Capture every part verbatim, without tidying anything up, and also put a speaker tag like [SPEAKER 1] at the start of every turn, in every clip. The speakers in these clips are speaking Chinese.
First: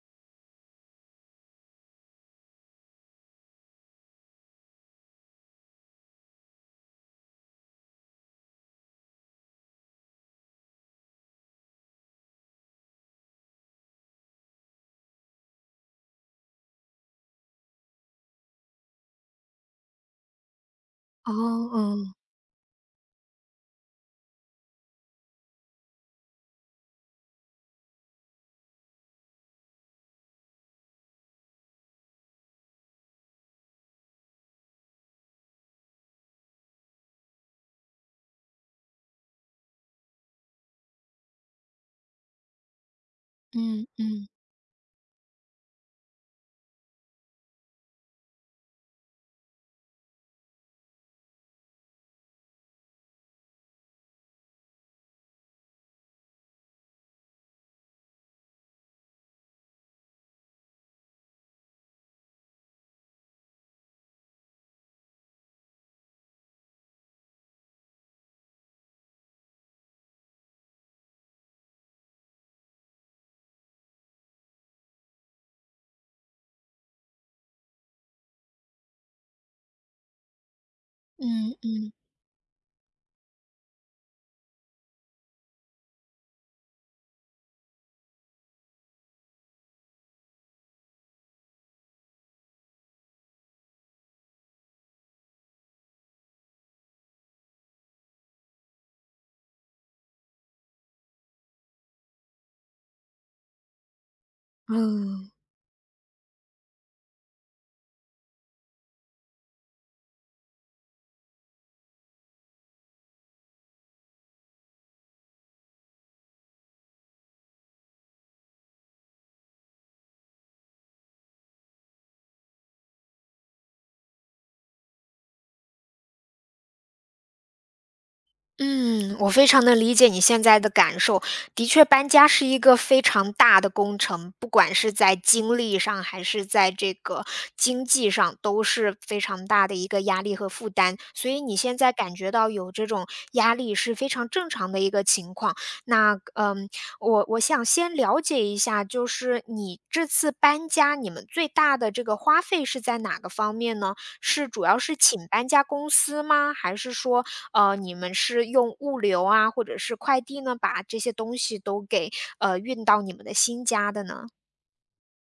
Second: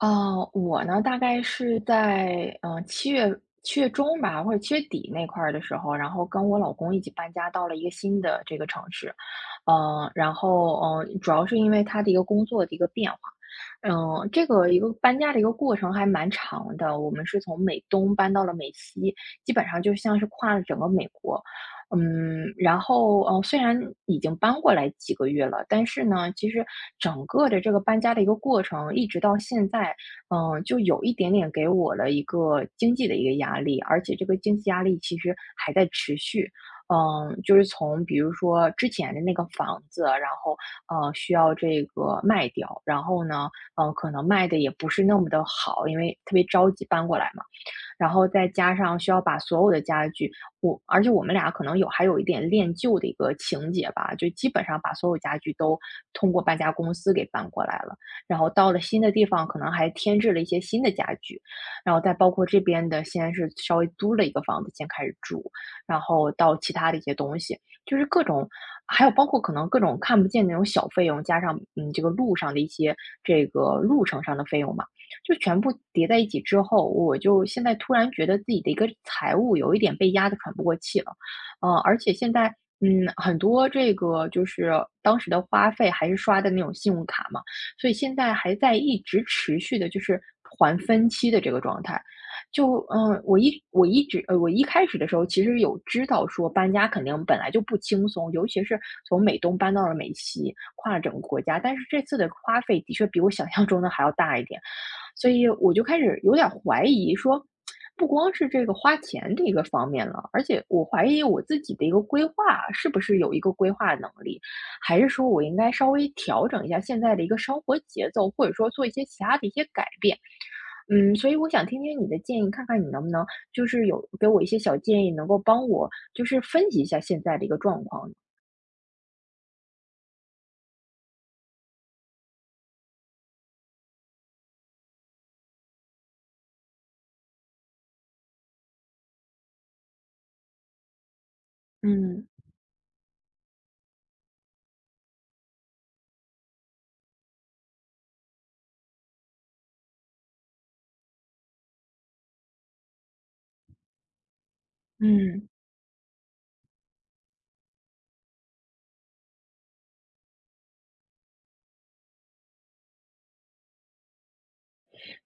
[SPEAKER 1] 哦，我呢，大概是在嗯呃七月七月中吧，或者七月底那块儿的时候，然后跟我老公一起搬家到了一个新的这个城市。嗯，然后嗯，呃主要是因为他的一个工作的一个变化。嗯，这个一个搬家的一个过程还蛮长的，我们是从美东搬到了美西，基本上就像是跨了整个美
[SPEAKER 2] 哦，
[SPEAKER 1] 国。
[SPEAKER 2] 嗯，
[SPEAKER 1] 嗯，然后，呃，虽然已经搬过来几个月了，但是呢，其实整个的这个搬家的一个过程，一直到现在，嗯，就有一点点给我了一个经济的一个压力，而且这个经济压力其实还在持续。嗯，就是从比如说之前的那个房子，然后呃需要这个卖掉，然后呢，嗯、
[SPEAKER 2] 嗯
[SPEAKER 1] 呃，可能
[SPEAKER 2] 嗯
[SPEAKER 1] 卖的也不是那么的好，因为特别着急搬过来嘛。然后再加上需要把所有的家具，我而且我们俩可能有还有一点恋旧的一个情节吧，就基本上把所有家具都通过搬家公司给搬过来了。然后到了新的地方，可能还添置了一些新的家具，然后再包括这边的，先是稍微租了一个房子先开始住，然后到其他的一些东西，就是各种，还有包括可能各种看不见那种小费用，加上嗯这个路上的一些这个路程上的费用吧。就全部叠在一起之后，我就现在突然觉得自己的一个财务有一点被压得喘不过气了。
[SPEAKER 2] 嗯
[SPEAKER 1] 呃，
[SPEAKER 2] 嗯，
[SPEAKER 1] 而且现在，嗯，很多这个就是当时的花费还是刷的那种信用卡嘛，所以现在还在一直持续的就是还分期的这个状态。就嗯，我一我一直呃，我一开始的时候其实有知道说搬家肯定本来就不轻松，尤其是从美东搬到了美西，跨了整个国家。但是这次的花费的确比我想象中的还要大一点。所
[SPEAKER 2] 嗯。
[SPEAKER 1] 以我就开始有点儿怀疑说，不光是这个花钱这个方面了，而且我怀疑我自己的一个规划是不是有一个规划能力，还是说我应该稍微调整一下现在的一个生活节奏，或者说做一些其他的一些改变。嗯，所以我想听听你的建议，看看你能不能就是有给我一些小建议，能够帮我就是分析一下现在的一个状况。
[SPEAKER 2] 嗯，我非常能理解你现在的感受。的确，搬家是一个非常大的工程，不管是在精力上还是在这个经济上，都是非常大的一个压力和负担。所以你现在感
[SPEAKER 1] 嗯。
[SPEAKER 2] 觉到有这种压力是非常正常的一个情况。那嗯，我我想先了解一下，就是你这次搬家，你们最大的这个花费是在哪个方面呢？是主要是请搬
[SPEAKER 1] 嗯
[SPEAKER 2] 家公司吗？还是说呃，你们是用物流啊，或者是快递呢，把这些东西都给，呃，运到你们的新家的呢？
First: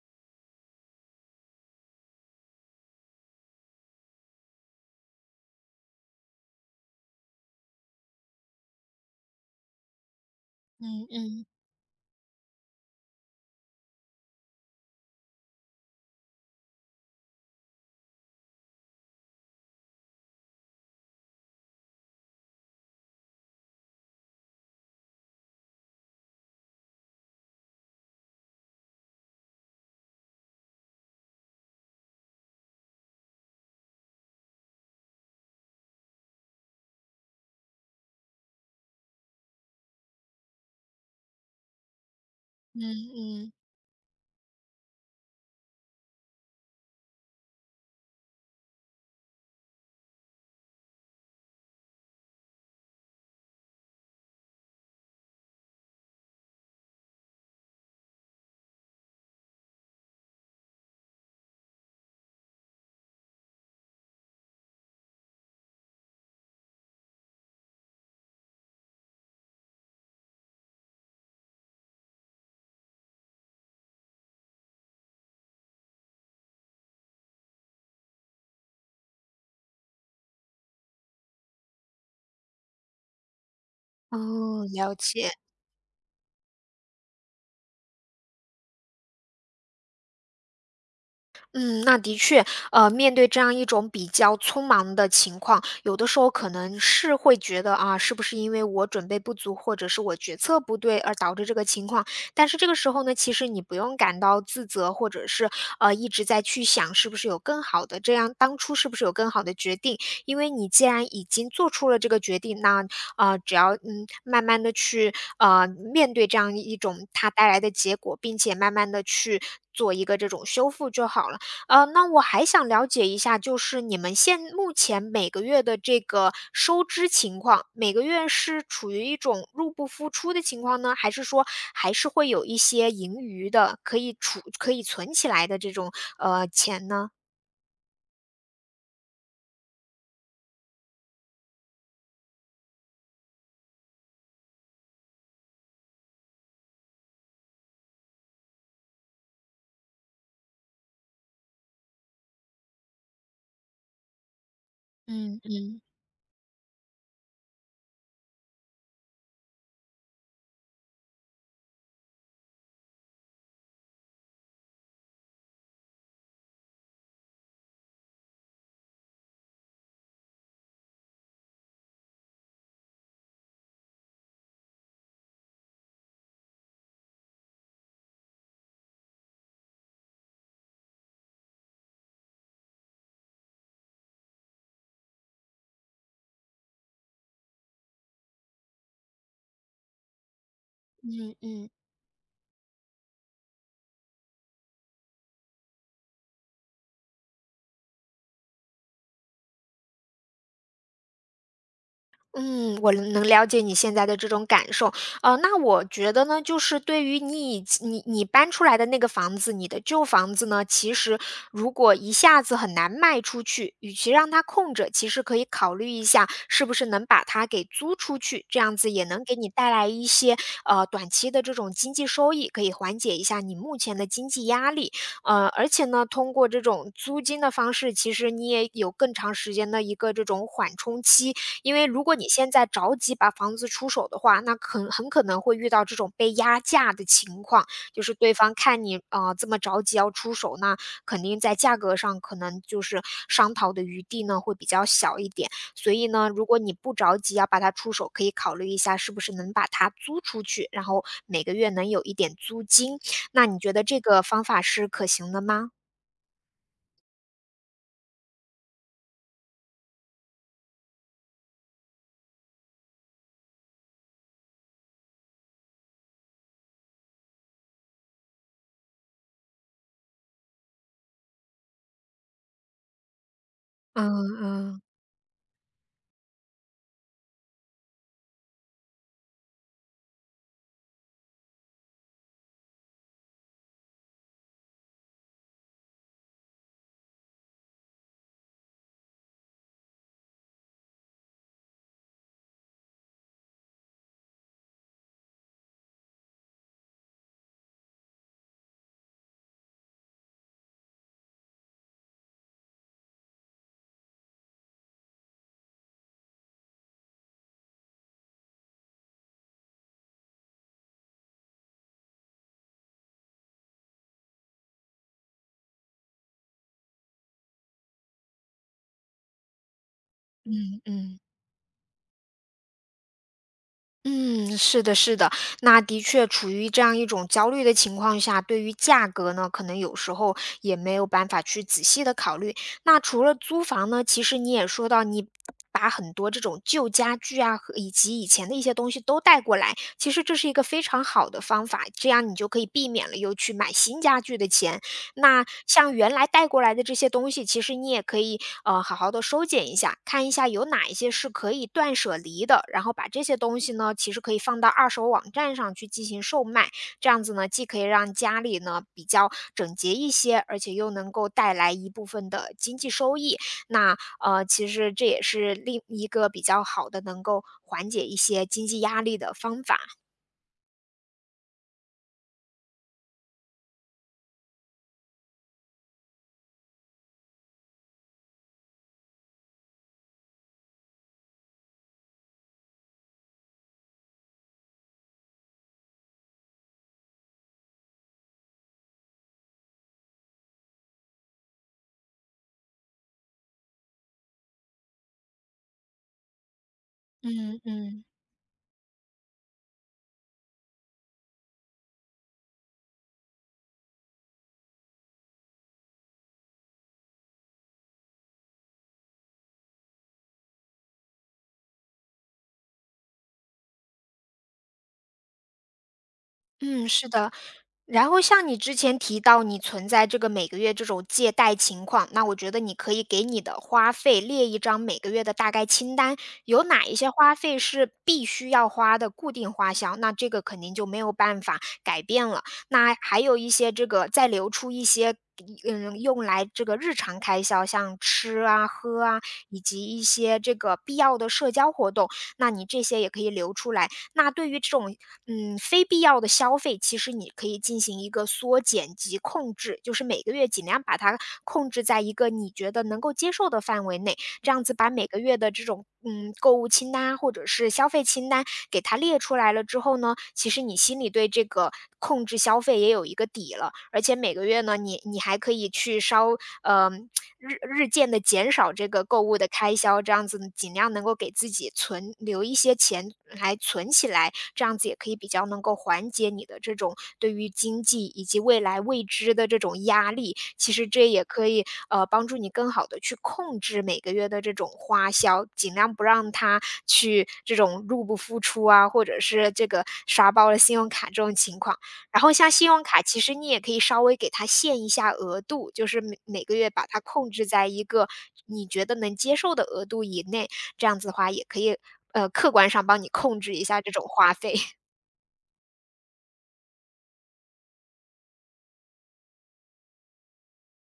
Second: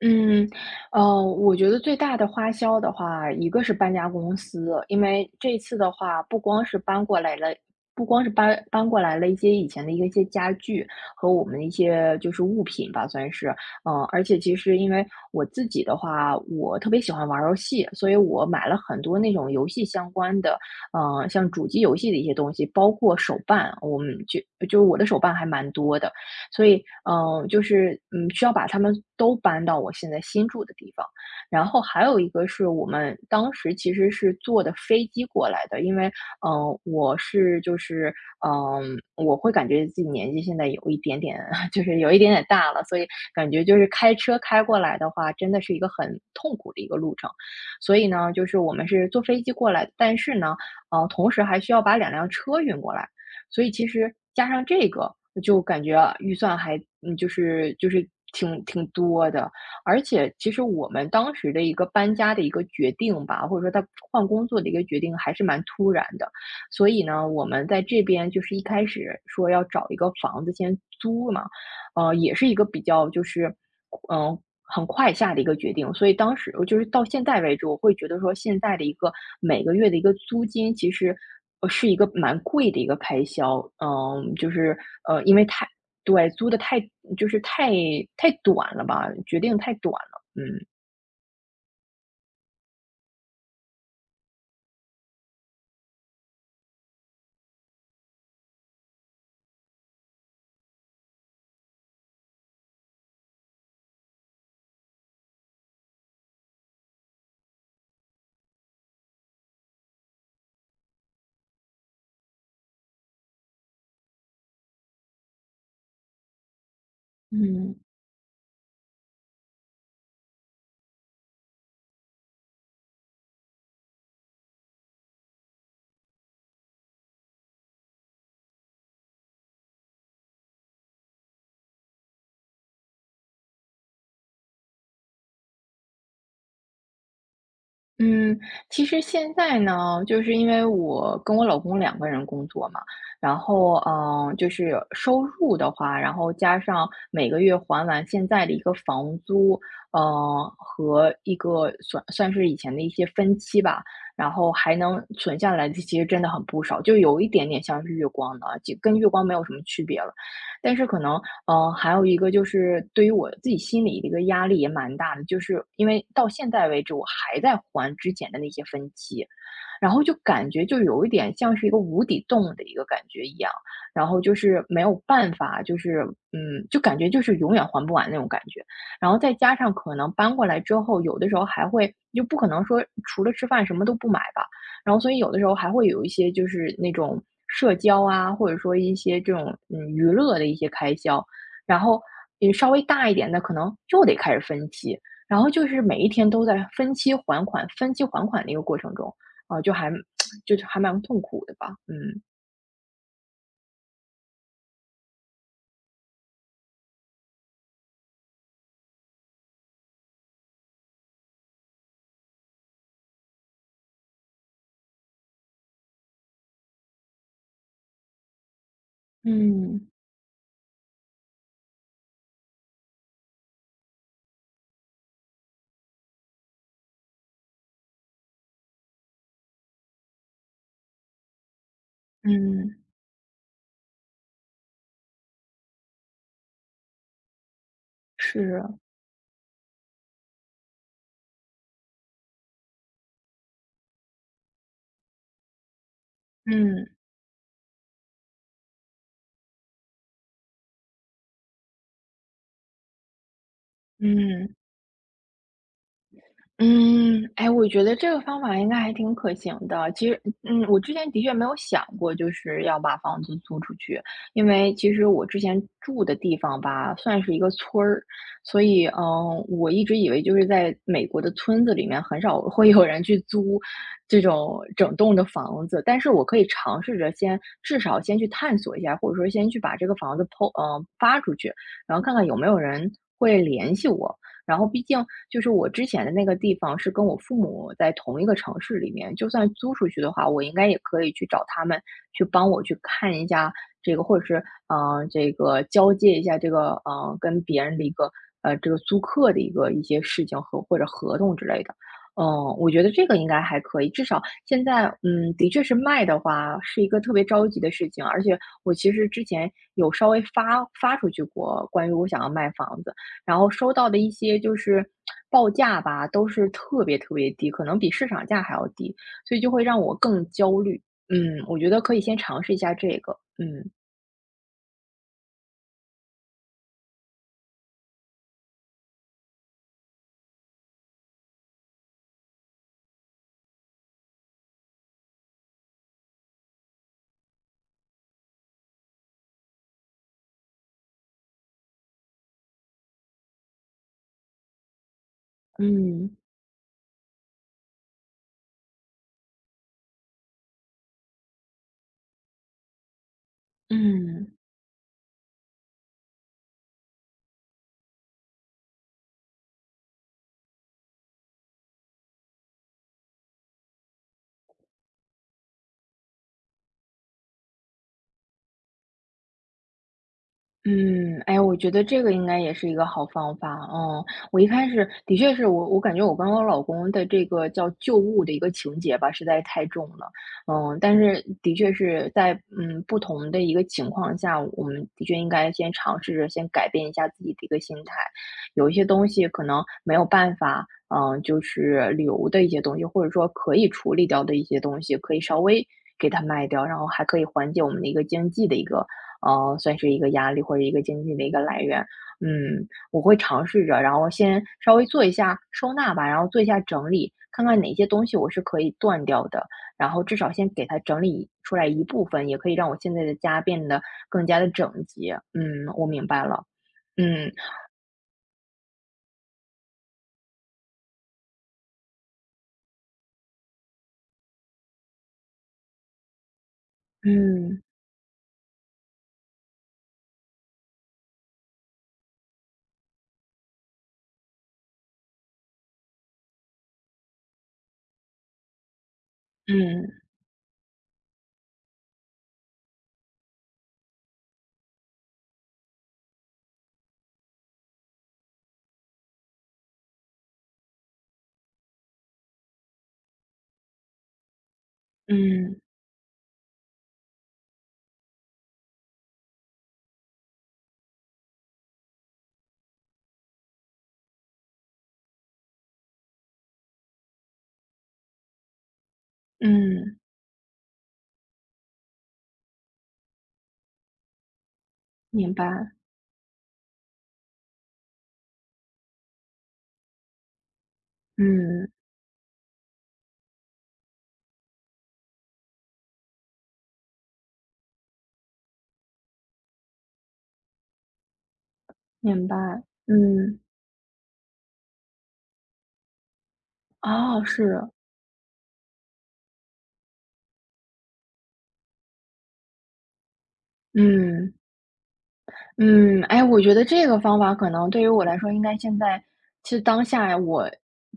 [SPEAKER 1] 嗯。呃，我觉得最大的花销的话，一个是搬家公司。因为这次的话，不光是搬过来了，不光是搬搬过来了一些以前的一个一些家具
[SPEAKER 2] 嗯
[SPEAKER 1] 和我
[SPEAKER 2] 嗯，
[SPEAKER 1] 们的一些就是物品吧，算是。嗯、呃而且其实因为我自己的话，我特别喜欢玩儿游戏，所以我买了很多那种游戏相关的，嗯、呃像主机游戏的一些东西，包括手办。我们就就我的手办还蛮多的。所以，嗯，呃就是嗯，需要把他们都搬到我现在新住的地方。然后还有一个是我们当时其实是坐的飞机过来的。因为，嗯，呃我是就是嗯，呃我会感觉自己年纪现在有一点点 就是有一点点大
[SPEAKER 2] 嗯
[SPEAKER 1] 了，所以感
[SPEAKER 2] 嗯，
[SPEAKER 1] 觉就是开车开过来的话，真的是一个很痛苦的一个路程。所以呢，就是我们是坐飞机过来，但是呢，呃，同时还需要把两辆车运过来。所以其实加上这个，就感觉啊预算还嗯，就是就是挺挺多的。而且其实我们当时的一个搬家的一个决定吧，或者说他换工作的一个决定还是蛮突然的。所以呢，我们在这边就是一开始说要找一个房子先租嘛，呃，也是一个比较就是嗯，呃很快下的一个决定。所以当时我就是到现在为止，我会觉得说现在的一个每个月的一个租金，其实，呃，是一个蛮贵的一个开销。嗯，就
[SPEAKER 2] 哦，
[SPEAKER 1] 是，
[SPEAKER 2] 了
[SPEAKER 1] 呃，
[SPEAKER 2] 解。
[SPEAKER 1] 因为太对，租的太就是太太短了吧，决定太短了，嗯。
[SPEAKER 2] 嗯，那的确，呃，面对这样一种比较匆忙的情况，有的时候可能是会觉得啊，是不是因为我准备不足，或者是我决策不对而导致这个情况？但是这个时候呢，其实你不用感到自责，或者是呃一直在去想是不是有更好的，这样当初是不是有更好的决定？因为你既然已经做出了这个决定，那呃只要嗯慢慢的去呃面对这样一种它带来的
[SPEAKER 1] 嗯。
[SPEAKER 2] 结果，并且慢慢的去做一个这种修复就好了。呃，那我还想了解一下，就是你们现目前每个月的这个收支情况，每个月是处于一种入不敷出的情况呢，还是说还是会有一些盈余的，可以储可以存起来的这种呃钱呢？
[SPEAKER 1] 嗯，其实现在呢，就是因为我跟我老公两个人工作嘛。然后嗯、呃就是收入的话，然后加上每个月还完现在的一个房租，嗯、呃，和一个算算是以前的一些分期吧，然后还能存
[SPEAKER 2] 嗯
[SPEAKER 1] 下来的，
[SPEAKER 2] 嗯。
[SPEAKER 1] 其实真的很不少，就有一点点像是月光的，就跟月光没有什么区别了。但是可能嗯，还有一个就是对于我自己心里的一个压力也蛮大的，就是因为到现在为止我还在还之前的那些分期，然后就感觉就有一点像是一个无底洞的一个感觉一样，然后就是没有办法，就是嗯，就感觉就是永远还不完那种感觉。然后再加上可能搬过来之后，有的时候还会就不可能说除了吃饭什么都不买吧，然后所以有的时候还会有一些就是那种社交啊，或者说一些这种嗯娱乐的一些开销，
[SPEAKER 2] 嗯嗯。
[SPEAKER 1] 然后，也稍微大一点的可能又得开始分期，然后就是每一天都在分期还款、分期还款的一个过程中。啊，就还 就是还蛮痛苦的吧，嗯。
[SPEAKER 2] 嗯，我能能了解你现在的这种感受，呃，那我觉得呢，就是对于你已你你搬出来的那个房子，你的旧房子呢，其实如果一下子很难卖出去，与其让它空着，其实可以考虑一下，是不是能把它给租出去，这样子也能给你带
[SPEAKER 1] 嗯，
[SPEAKER 2] 来一些呃短期的这种经济收益，可以缓解一下你目前的经济压力。呃，而且呢，通过这种租金的方式，其实你也有更长时间的一个这种缓冲期，因为如果你现在
[SPEAKER 1] 嗯，
[SPEAKER 2] 着急把房子出手的话，那很很可能会遇到这种被压价的情况，就是对方
[SPEAKER 1] 是，
[SPEAKER 2] 看你啊这么着急要出手，那肯定在价格上可能就是商讨的余地呢会比较小一点。所以呢，如果你
[SPEAKER 1] 嗯，
[SPEAKER 2] 不着急要把它出手，可以考虑一下是不是能把它租出去，然后每个月能有一点租金。那你觉得这个方
[SPEAKER 1] 嗯。
[SPEAKER 2] 法是可行的吗？
[SPEAKER 1] 嗯，哎，我觉得这个方法应该还挺可行的。其实，嗯，我之前的确没有想过，就是要把房子租出去。因为其实我之前住的地方吧，算是一个村儿，所以，嗯，我一直以为就是在美国的村子里面，很少会有人去租
[SPEAKER 2] 嗯
[SPEAKER 1] 这种
[SPEAKER 2] 嗯
[SPEAKER 1] 整栋的房子。但是我可以尝试着先，至少先去探索一下，或者说先去把这个房子抛，嗯，发出去，然后看看有没有人会联系我。然后毕竟就是我之前的那个地方是跟我父母在同一个城市里面，就算租出去的话，我应该也可以去找他们去帮我去看一下这个，或者是嗯，呃这个交接一下这个嗯，呃跟别人的一个呃，这个租客的一个一些事情和或者合同之类的。嗯，我觉得这个应该还可以，至少现在，嗯，的确是卖的话是一个特别着急的事情。而且我其实之前有稍微发发出去过关于我想要卖房子，然后收到的一些就是报价吧，都是特别特别低，可能比市场价还要低，所以就会让我更焦虑。
[SPEAKER 2] 嗯嗯。
[SPEAKER 1] 嗯，我觉得可以先尝试一下这个。嗯。
[SPEAKER 2] 嗯，是的，是的，那的确处于这样一种焦虑的情况下，对于价格呢，可能有时候也没有办法去仔细的考虑。那除了租房呢，其实你也说到，你把很多这种旧家具啊，和以及以前的一些东西都带过来，其实这是一个非常好的方法，这样你就可以避免了又去买新家具的钱，那像原
[SPEAKER 1] 嗯
[SPEAKER 2] 来带过来的这些东西，其实你也可以呃好好的收捡一下，看一下有哪一些是可以断舍离的，然后把这些东西呢，其实
[SPEAKER 1] 嗯。
[SPEAKER 2] 可以放到二手网站上去进行售卖。这样子呢，既可以让家里呢比较整洁一些，而且又能够带来一部分的经济收益。那呃，其实这也是另一个比较好的能够缓解一些经济压力的方法。
[SPEAKER 1] 嗯，哎，我觉得这个应该也是一个好方法，嗯。我一开始的确是我我感觉我跟我老公的这个叫旧物的一个情节吧，实在太重了。嗯，但是的确是在，嗯，不同的一个情况下，我们的确应该先尝试着先改变一下自己的一个心态。有一些东西可能没有办法，嗯，就是留的一些东西，或者说可以处理掉的一些东西，可以稍微给它卖掉，然后还可以缓
[SPEAKER 2] 嗯
[SPEAKER 1] 解我们的一个
[SPEAKER 2] 嗯。
[SPEAKER 1] 经济的一个呃，算是一个压力或者一个经济的一个来源。嗯，我会尝试着，然后先稍微做一下收纳吧，然后做一下整理，看看哪些东西我是可以断掉的，然后至少先给它整理出来一部分，也可以让我现在的家变得更加的整洁。嗯，我明白了。
[SPEAKER 2] 嗯，是的。
[SPEAKER 1] 嗯
[SPEAKER 2] 然后像你之前提到你存在这个每个月这种借贷情况，那我觉得你可以给你的花费列一张每个月的大概清单，有哪一些花费
[SPEAKER 1] 嗯
[SPEAKER 2] 是必须要花的固定花销，那这个肯定就没有办法改变了。那还有一些这个再留出一些，嗯，用来这个日常开销，像吃啊、喝啊，以及
[SPEAKER 1] 嗯
[SPEAKER 2] 一些这个必要的社交活动，那你这些也可以留出来。那对于这种嗯非必要的消费，其实你可以进行一个缩减及控制，就是每个月尽量把它控制在一个你觉得能够接受的范围内，这样子把每个月的
[SPEAKER 1] 嗯
[SPEAKER 2] 这种嗯购物清单啊或者是消费清单给它列出来了之后呢，其实你心里对这个控制消费也有一个底了，而且每个月呢，你你还可以去稍呃日日渐的减少这个购物的开
[SPEAKER 1] 嗯，
[SPEAKER 2] 销，这样子尽量能够给自己存留一些钱钱来存起来，这样子也可以比
[SPEAKER 1] 明
[SPEAKER 2] 较能
[SPEAKER 1] 白。
[SPEAKER 2] 够缓解你的这种对于经济以及未来未知的这种压力。其实这也可以，
[SPEAKER 1] 嗯，
[SPEAKER 2] 呃，帮助你更好的去控制每个月的这种花销，尽量不让它去这种入不敷出啊，或者是这个刷爆了信用卡这种情况。然
[SPEAKER 1] 明
[SPEAKER 2] 后像
[SPEAKER 1] 白。
[SPEAKER 2] 信用卡，其实
[SPEAKER 1] 嗯，
[SPEAKER 2] 你也可以稍微给它限一下额度，就是每每个月把它
[SPEAKER 1] 哦，
[SPEAKER 2] 控制
[SPEAKER 1] 是，
[SPEAKER 2] 在一个你觉得能接受的额度以内，这样子的话也可以，呃，客观上帮你控制一下这种
[SPEAKER 1] 嗯。
[SPEAKER 2] 花费。
[SPEAKER 1] 嗯，哎，我觉得这个方法可能对于我来说，应该现在是当下我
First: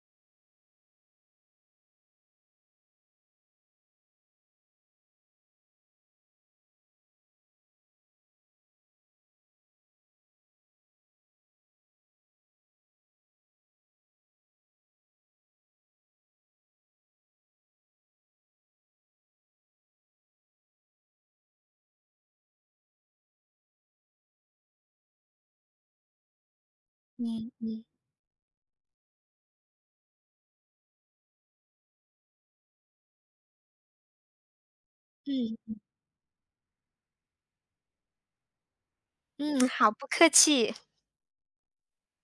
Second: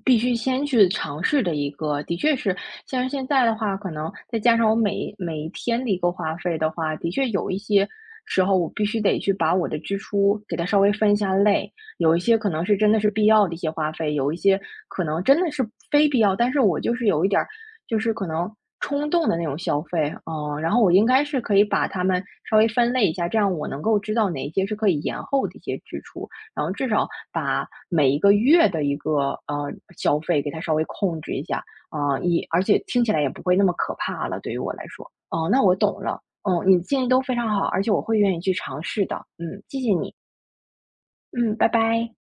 [SPEAKER 1] 必须先去尝试的一个。的确是，像现在的话，可能再加上我每每一天的一个花费的话，的确有一些时候我必须得去把我的支出给它稍微分一下类。有一些可能是真的是必要的一些花费，有一些可能真的是非必要，但是我就是有一点儿就是可能冲动的那种消费，嗯，然后我应该是可以把它们稍微分类一下，这样我能够知道哪一些是可以延后的一些支出，然后至少
[SPEAKER 2] 嗯
[SPEAKER 1] 把
[SPEAKER 2] 嗯。
[SPEAKER 1] 每一个月的一个呃消费给它稍微控制一下。啊、一而且听起来也不会那么可怕了，对于我来说。哦、那我
[SPEAKER 2] 嗯
[SPEAKER 1] 懂了，嗯，你的建议都非常好，而且我会愿意去尝试的，嗯，
[SPEAKER 2] 嗯，
[SPEAKER 1] 谢谢
[SPEAKER 2] 好，不
[SPEAKER 1] 你，
[SPEAKER 2] 客气。
[SPEAKER 1] 嗯，拜拜。